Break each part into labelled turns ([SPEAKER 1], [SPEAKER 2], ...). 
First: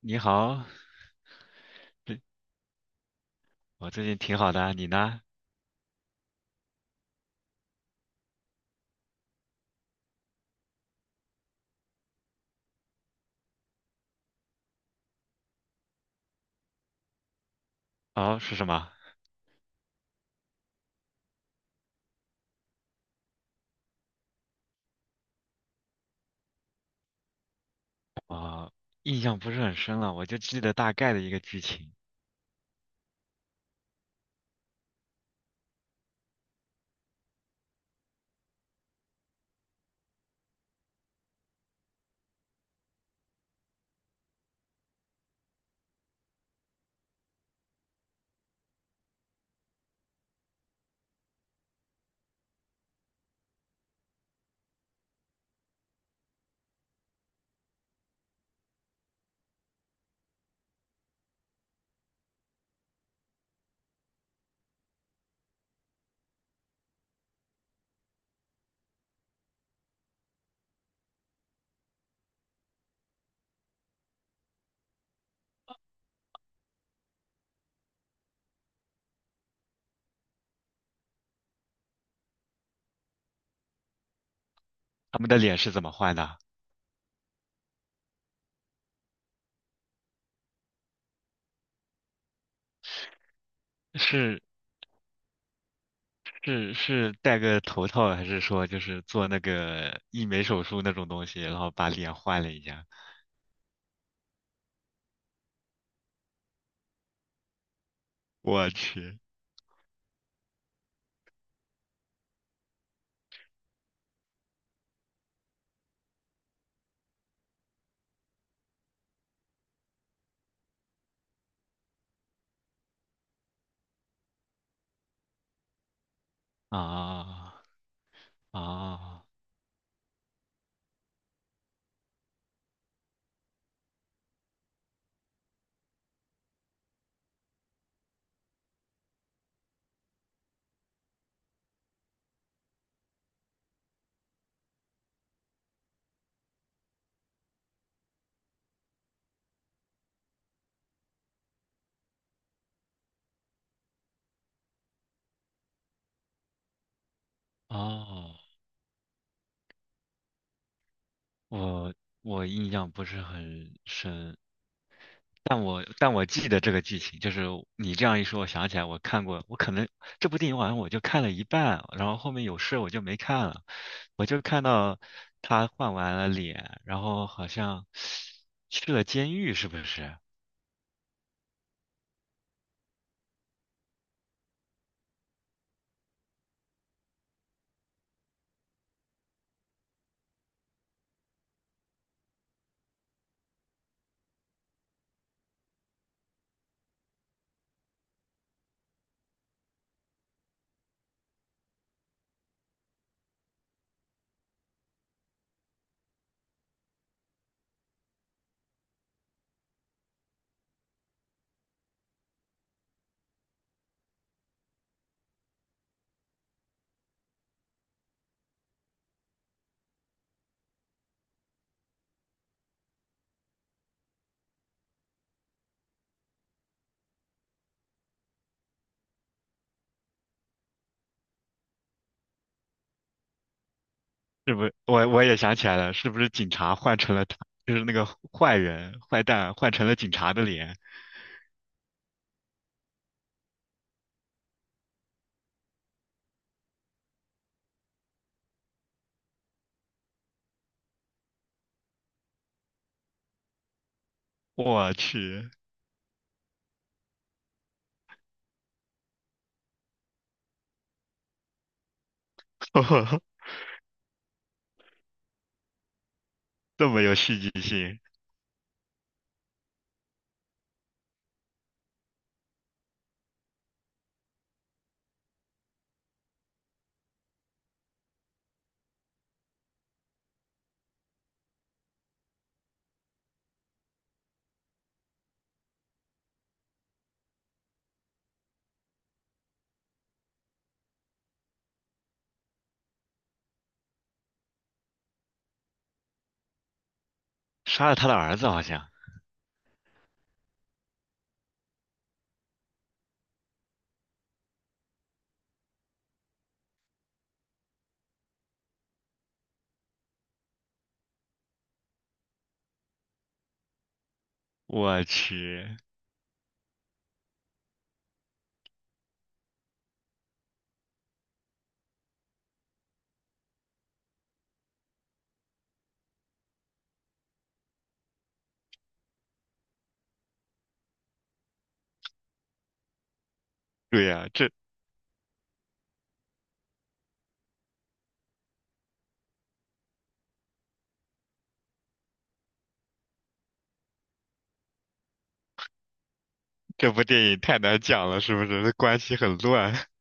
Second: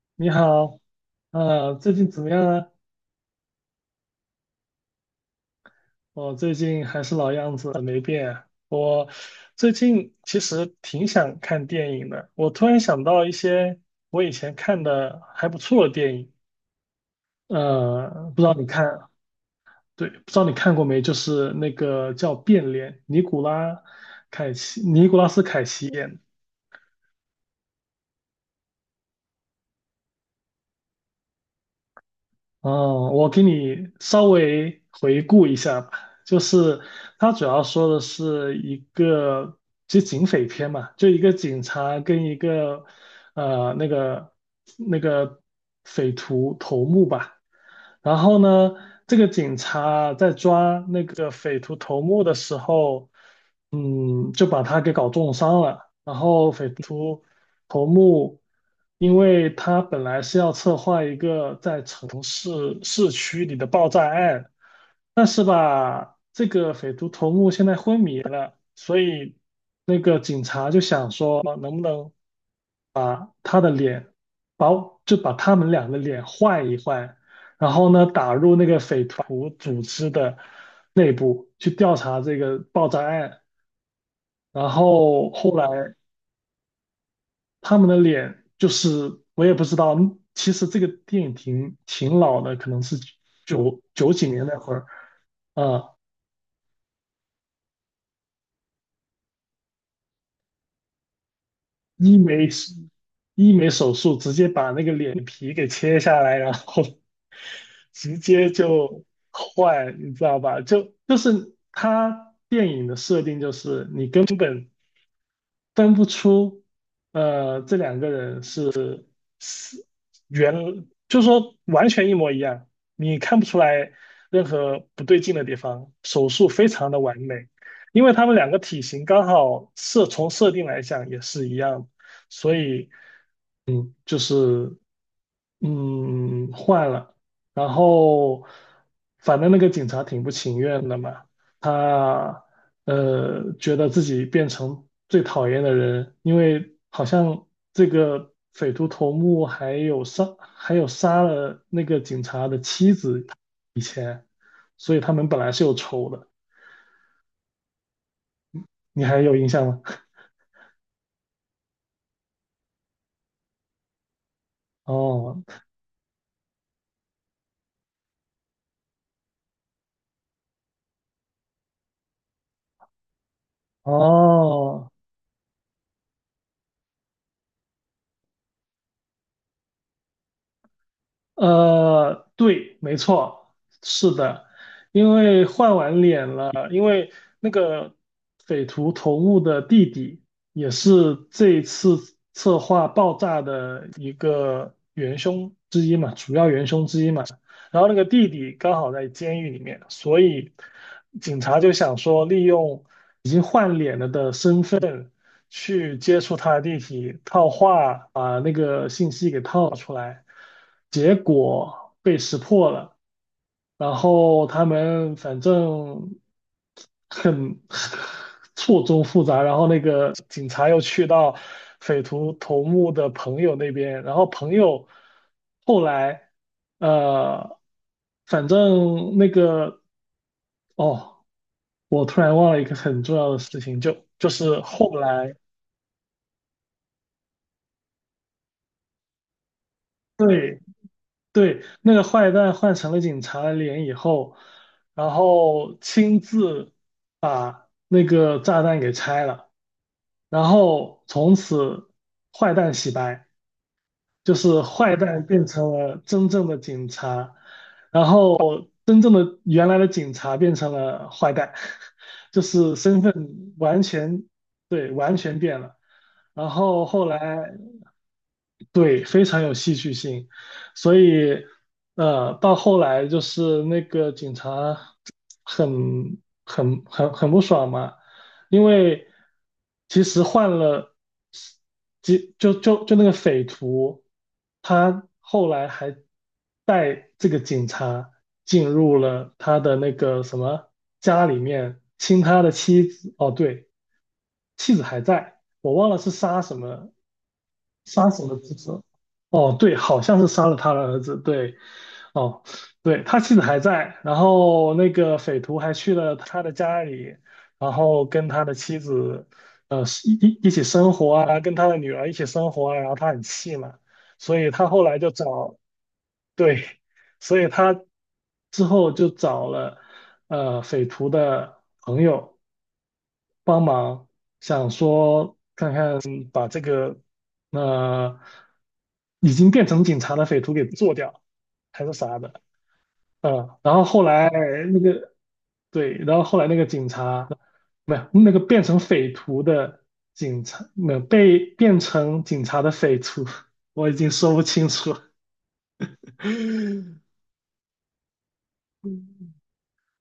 [SPEAKER 1] 你
[SPEAKER 2] 你
[SPEAKER 1] 好。
[SPEAKER 2] 好，啊，最近
[SPEAKER 1] 对，
[SPEAKER 2] 怎么样啊？
[SPEAKER 1] 我最近挺好的啊，你呢？
[SPEAKER 2] 我最近还是老样子，没变。我最近其实挺想看电影的，我突然想到一些我以前看的还不错的电影，
[SPEAKER 1] 哦，
[SPEAKER 2] 不知道
[SPEAKER 1] 是什
[SPEAKER 2] 你
[SPEAKER 1] 么？
[SPEAKER 2] 看，对，不知道你看过没？就是那个叫《变脸》，尼古拉斯凯奇演的。
[SPEAKER 1] 哦，印象不是很深了，我就记得大概的一个剧情。
[SPEAKER 2] 哦，我给你稍微回顾一下吧，就是它主要说的是一个，就警匪片嘛，就一个警察跟一个呃那个那个匪徒头目吧，然后呢，这个警察在抓那个匪徒头目的时候，就把他给搞重伤了。然后匪徒头目，因为他本来是要策划一个在城市市区里的爆炸案，但是吧，这个匪徒头目现在昏迷了，所以那个警察就想说，啊能不能把他的脸，把就把他们俩的脸换一换，然后呢，打入那个匪徒组织的内部去调查这个爆炸案。然
[SPEAKER 1] 他们
[SPEAKER 2] 后
[SPEAKER 1] 的
[SPEAKER 2] 后
[SPEAKER 1] 脸是怎么
[SPEAKER 2] 来
[SPEAKER 1] 换的？
[SPEAKER 2] 他们的脸就是我也不知道，其实这个电影挺老的，可能是九九几
[SPEAKER 1] 是
[SPEAKER 2] 年那会儿啊，
[SPEAKER 1] 是戴个头套，还是说就是做那个医美手术那种东西，然后把脸
[SPEAKER 2] 医
[SPEAKER 1] 换
[SPEAKER 2] 美
[SPEAKER 1] 了一下？
[SPEAKER 2] 医美手术直接把那个脸皮给切下来，然后直接
[SPEAKER 1] 我
[SPEAKER 2] 就
[SPEAKER 1] 去。
[SPEAKER 2] 坏，你知道吧？就是他电影的设定就是你根本分不出这两个人。是。原就是说完全一模一样，你看不出来任何不对劲的地方，手术非
[SPEAKER 1] 啊
[SPEAKER 2] 常的完美，因为他们两个
[SPEAKER 1] 啊。
[SPEAKER 2] 体型
[SPEAKER 1] 哦，
[SPEAKER 2] 刚好从设定来讲也是一样，所以就是换了，然后反正那个警察挺不情愿的嘛，他觉得自己变成最讨厌的人，因为好像这个匪徒头目还有杀了那个警察的妻子，所以他们本来是有仇的，
[SPEAKER 1] 哦
[SPEAKER 2] 你还有印象吗？
[SPEAKER 1] 我我印象不是很深，
[SPEAKER 2] 哦
[SPEAKER 1] 但我记得这个剧情，就是你这样一说，我想起来我看过，我可能这部电影好像我就看了一半，然后后面有事我就没看了，我就看
[SPEAKER 2] 哦
[SPEAKER 1] 到他换完了脸，然后好像去了监狱，是不是？
[SPEAKER 2] 对，没错，是的，因为换完脸了，因为那个匪徒头目的弟弟也是这次策划爆炸的一个元凶之一嘛，主要元凶之一嘛。然后那个弟弟刚好在监狱里面，所以警察就想说利用已经换脸了的身份，去接触他的地体，套话把那个信息给套出来，结果被识破了。然后他们反正很 错综复杂，然后那个警察又去到匪徒头目的朋友那边，然后朋友后来呃，反正那个哦，我突然忘了一个很重要的事情，就就
[SPEAKER 1] 是
[SPEAKER 2] 是
[SPEAKER 1] 不是？
[SPEAKER 2] 后
[SPEAKER 1] 我我
[SPEAKER 2] 来。
[SPEAKER 1] 也想起来了，是不是警察换成了他，就是那个坏人坏蛋换成了警察的
[SPEAKER 2] 对，
[SPEAKER 1] 脸？
[SPEAKER 2] 对，那个坏蛋换成了警察的脸以后，然后亲自把那个炸弹给拆了，然后从此坏蛋洗白，就是
[SPEAKER 1] 我
[SPEAKER 2] 坏蛋变
[SPEAKER 1] 去。
[SPEAKER 2] 成了真正的警察，然后真正的原来的警察变成了坏蛋，就是身 份完全，对，完全变了。然后
[SPEAKER 1] 这么
[SPEAKER 2] 后
[SPEAKER 1] 有
[SPEAKER 2] 来
[SPEAKER 1] 戏剧性。
[SPEAKER 2] 对，非常有戏剧性，所以，到后来就是那个警察很不爽嘛，因为其实换了，几就就就那个匪徒，他后来还带这个警察进入了他的那个什么家里面，亲他的妻子，哦，对，妻子还在，我忘了是杀什么
[SPEAKER 1] 杀了他
[SPEAKER 2] 杀
[SPEAKER 1] 的
[SPEAKER 2] 死
[SPEAKER 1] 儿
[SPEAKER 2] 了
[SPEAKER 1] 子
[SPEAKER 2] 侄
[SPEAKER 1] 好
[SPEAKER 2] 子。
[SPEAKER 1] 像。
[SPEAKER 2] 哦，对，好像是杀了他的儿子。对，哦，对，他妻子还在，然后那个匪徒还去了他的家里，然后跟他的妻子，呃，一起生活啊，跟他的女儿一起生活啊，然后他很气嘛，所以他后来
[SPEAKER 1] 我
[SPEAKER 2] 就找，
[SPEAKER 1] 去。
[SPEAKER 2] 对，所以他之后就找了，匪徒的朋友帮忙，想说把这个呃已经变成警察的匪徒给做掉，还是啥的，然后后
[SPEAKER 1] 对呀、
[SPEAKER 2] 来
[SPEAKER 1] 这。
[SPEAKER 2] 那个对，然后后来那个警察没有那个变成匪徒的警察，没有被变成警察的匪徒，我已经说不清楚了。
[SPEAKER 1] 这 部电影太难讲了，是不是？关系很乱。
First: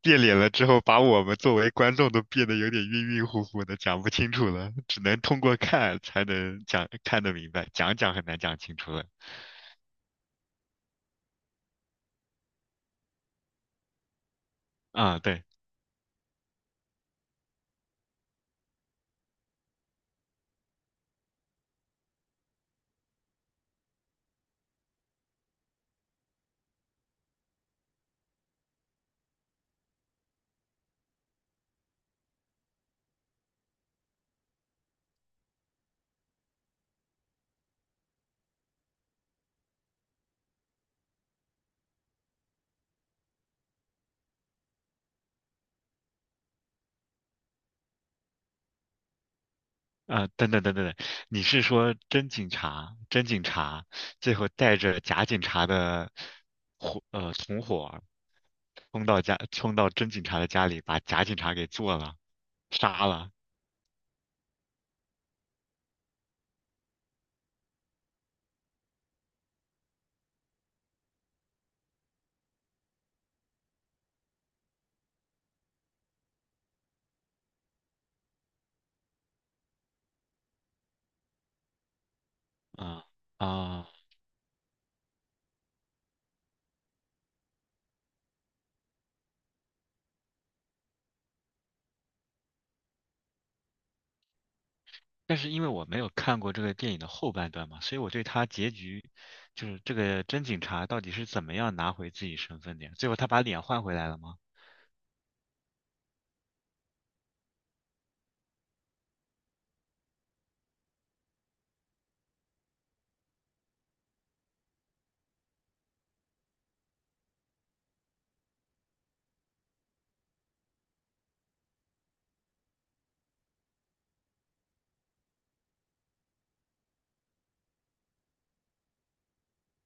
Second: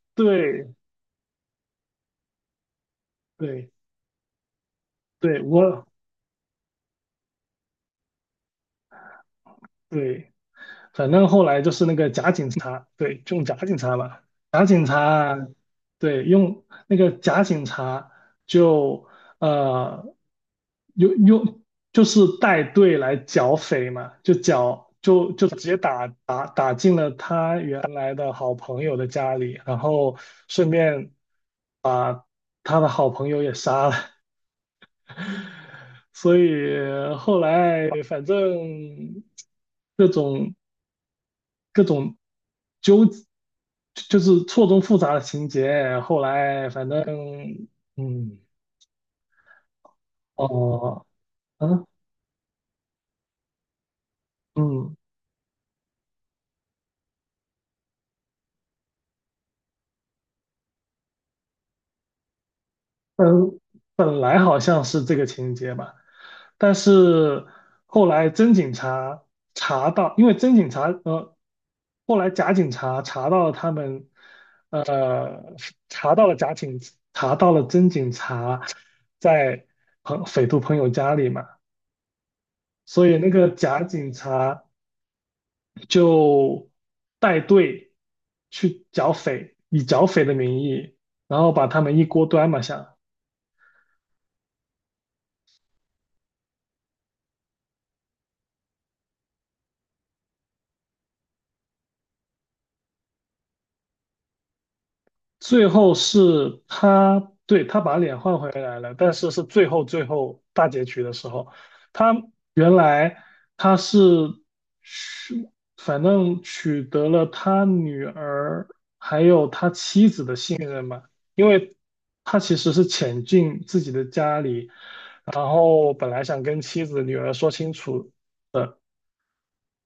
[SPEAKER 1] 变脸了之
[SPEAKER 2] 对
[SPEAKER 1] 后，把我们作为观众都变得有点晕晕乎乎
[SPEAKER 2] 对
[SPEAKER 1] 的，讲不清楚了，只能
[SPEAKER 2] 对，
[SPEAKER 1] 通过
[SPEAKER 2] 我
[SPEAKER 1] 看才能讲，看得明白，讲讲很难讲清楚了。
[SPEAKER 2] 对。反正后来就是那个假警察，对，用假警察嘛，假警
[SPEAKER 1] 啊，
[SPEAKER 2] 察，
[SPEAKER 1] 对。
[SPEAKER 2] 对，用那个假警察就呃用就是带队来剿匪嘛，就直接打进了他原来的好朋友的家里，然后顺便把他的好朋友也杀了，所以后来反正。各种各种纠，就是错综复杂的情节。后来反正，嗯，
[SPEAKER 1] 啊，等等，
[SPEAKER 2] 哦，
[SPEAKER 1] 你是
[SPEAKER 2] 嗯
[SPEAKER 1] 说真警察，真警察最后带
[SPEAKER 2] 嗯，
[SPEAKER 1] 着假警察的伙，同伙儿冲到家，冲到真警察的家里，把假警察给做了，杀了。
[SPEAKER 2] 本本来好像是这个情节吧，但是后来真警察查到，因为真警察后来假警察查到了他们，呃，查到了假警，查到了真警察在匪徒朋友家里嘛。
[SPEAKER 1] 啊。
[SPEAKER 2] 所以那个假
[SPEAKER 1] 啊！
[SPEAKER 2] 警察就带队去剿匪，以剿匪的名义，然后把他们一锅端嘛下。
[SPEAKER 1] 但是因为我没有看过这个电影的后半段嘛，所以我对他结局，就是这个真警察到底是怎么样拿回自己身份的呀？最后他把脸换回来了吗？
[SPEAKER 2] 最后是他，对，他把脸换回来了，但是最后最后大结局的时候，他原来他是取，反正取得了他女儿信任嘛，因为他其实是潜进自己的家里，然后本来想跟妻子女儿说清楚的。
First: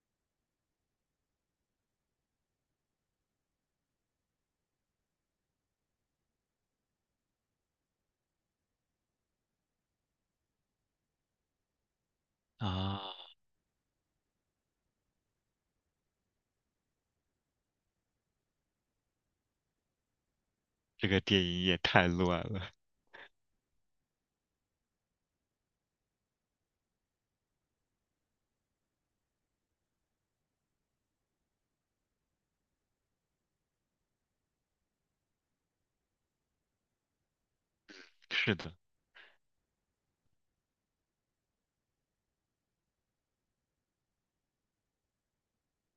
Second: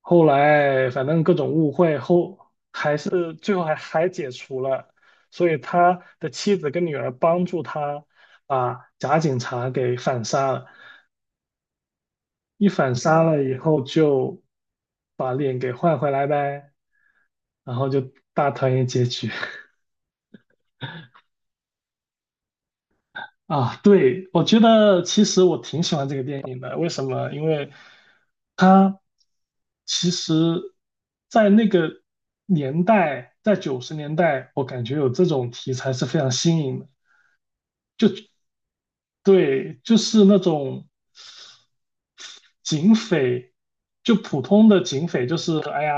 [SPEAKER 2] 后来反正各种误会后，还是最后还解除了，所以他的妻子跟女儿帮助他把假警察给反杀了，一反杀
[SPEAKER 1] 啊，
[SPEAKER 2] 了以后就把脸给换回来呗，然后就大团圆结局。
[SPEAKER 1] 这个电影也太乱了。
[SPEAKER 2] 啊，对，我觉得其实我挺喜欢这个电影的。为什么？因为它其实，在那个年代，在九十年代，我感觉有这种题材是非常新颖的。就
[SPEAKER 1] 是的。
[SPEAKER 2] 对，就是那种警匪，就普通的警匪，就是哎呀，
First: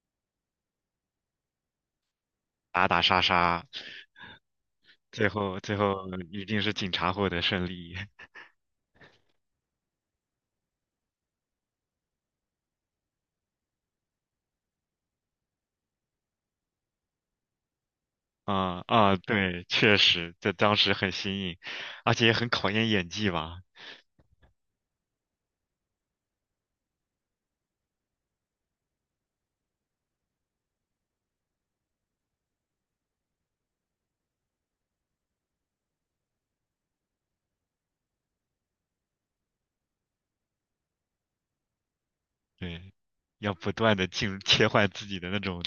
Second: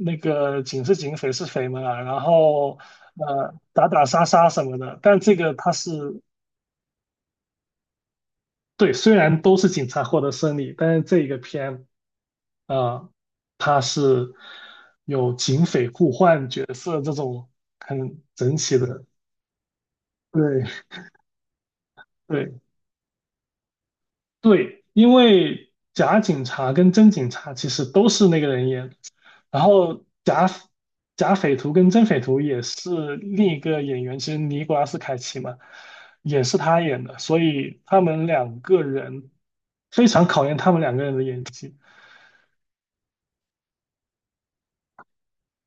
[SPEAKER 2] 那个警是警，匪是匪嘛，然后
[SPEAKER 1] 打打杀杀。
[SPEAKER 2] 打打杀杀什么的。但
[SPEAKER 1] 最
[SPEAKER 2] 这个
[SPEAKER 1] 后
[SPEAKER 2] 它
[SPEAKER 1] 最后
[SPEAKER 2] 是
[SPEAKER 1] 一定是警察获得胜利。
[SPEAKER 2] 对，虽然都是警察获得胜利，但是这一个片。啊，他是有警匪互换角色这种很整体
[SPEAKER 1] 啊
[SPEAKER 2] 的，
[SPEAKER 1] 啊，对，确实，这
[SPEAKER 2] 对
[SPEAKER 1] 当时 很新颖，而且也很
[SPEAKER 2] 对
[SPEAKER 1] 考验演技吧。
[SPEAKER 2] 对，因为假警察跟真警察其实都是那个人演的，然后假匪徒跟真匪徒也是另一个演员，其实尼古拉斯凯奇嘛，也是他演的，所以他们两个人非常考验他们两个人的演技。
[SPEAKER 1] 对，要不断的进入切换自己的那种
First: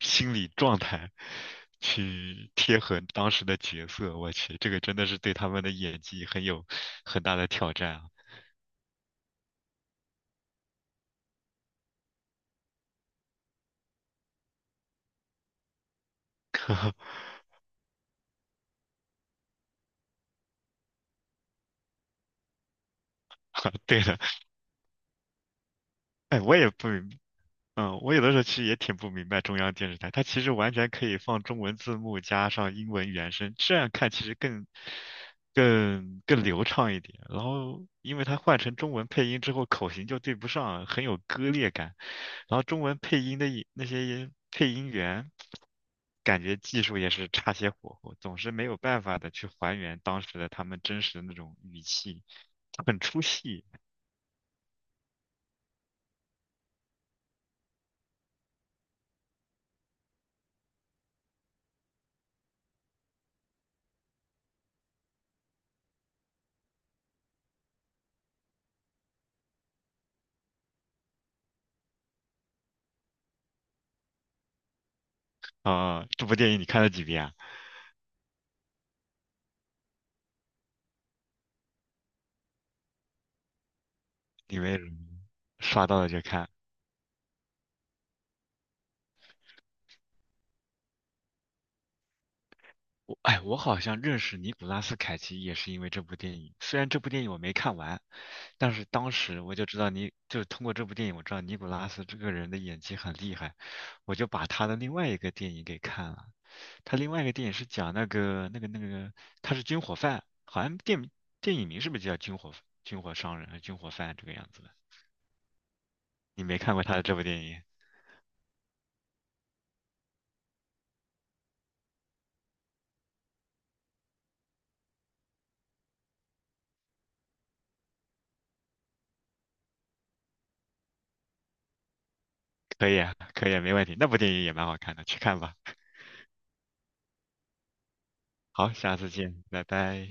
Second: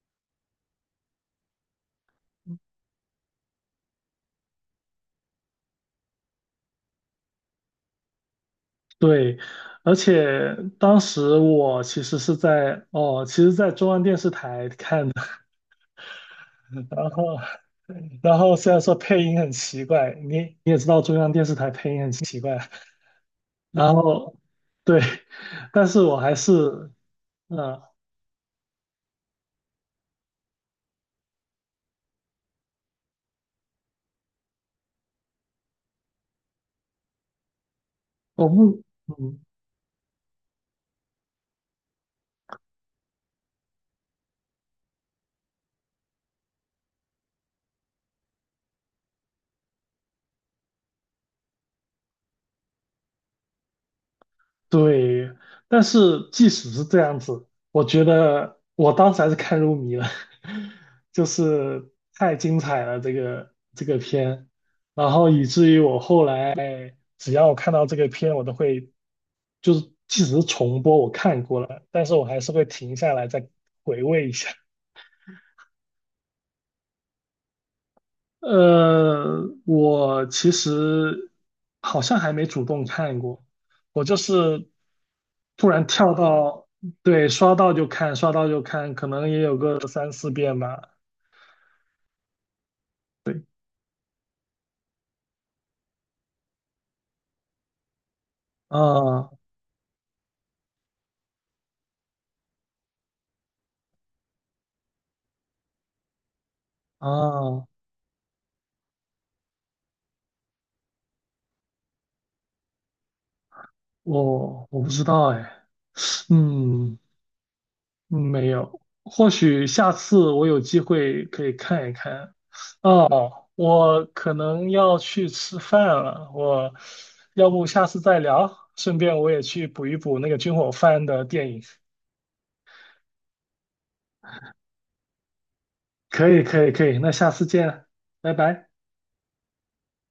[SPEAKER 1] 心理状态，去贴合当时的角色。我去，这个真的是对他们的演技很有很大的挑战啊！
[SPEAKER 2] 对，而且当时我其实是在哦，其实，在中央电视台看的，然 后，然后，虽然说配音很奇怪，你也知道中央电视台配音很奇怪，然
[SPEAKER 1] 对的。
[SPEAKER 2] 后对，但是我还
[SPEAKER 1] 哎，
[SPEAKER 2] 是，
[SPEAKER 1] 我也不明
[SPEAKER 2] 呃，
[SPEAKER 1] 嗯，我有的时候其实也挺不明白中央电视台，它其实完全可以放中文字幕加上英文原声，这样看其实更流畅一点。然后，因为它
[SPEAKER 2] 我
[SPEAKER 1] 换成
[SPEAKER 2] 不，
[SPEAKER 1] 中文配
[SPEAKER 2] 嗯，
[SPEAKER 1] 音之后，口型就对不上，很有割裂感。然后中文配音的也那些配音员，感觉技术也是差些火候，总是没有办法的去还原当时的他们真实的那种语气，很出戏。
[SPEAKER 2] 对，但是即使是这样子，我觉得我当时还是看入迷了，就是太精彩了这个片，然后以至于我后来只要我看到这个片，我都会就是即使是重播我看过了，但是我还是会停下来再回味一下。
[SPEAKER 1] 啊，这部电影你看了几遍啊？
[SPEAKER 2] 我其实好像还没主动看过，我就
[SPEAKER 1] 李
[SPEAKER 2] 是
[SPEAKER 1] 维鲁
[SPEAKER 2] 突
[SPEAKER 1] 刷
[SPEAKER 2] 然
[SPEAKER 1] 到了
[SPEAKER 2] 跳
[SPEAKER 1] 就看。
[SPEAKER 2] 到，对，刷到就看，刷到就看，可能也有个三四遍吧。
[SPEAKER 1] 我哎，
[SPEAKER 2] 对，
[SPEAKER 1] 我好像认识尼古拉斯凯奇也是因为这部电影。虽然这部电影我没看完，但是当
[SPEAKER 2] 啊
[SPEAKER 1] 时我就知道就是通过这部电影我知道尼古拉斯这个人的演技很厉害，我就把他的另外一个电影给看了。他另外一个电影是
[SPEAKER 2] 啊，
[SPEAKER 1] 讲那个，他是军火贩，好像电影名是不是就叫军火商人、军火贩这个样子的？
[SPEAKER 2] 我不知道哎，
[SPEAKER 1] 你没看过他
[SPEAKER 2] 嗯，
[SPEAKER 1] 的这部电影？
[SPEAKER 2] 没有，或许下次我有机会可以看一看。哦，我可能要去吃饭了，我要不下次再聊，顺便我也去补一补那个军火贩的电影。
[SPEAKER 1] 可以啊，可以啊，没问题。那部电影也蛮好看的，去看吧。
[SPEAKER 2] 可以，可以，可以，那下次见，拜拜。
[SPEAKER 1] 好，下次见，拜拜。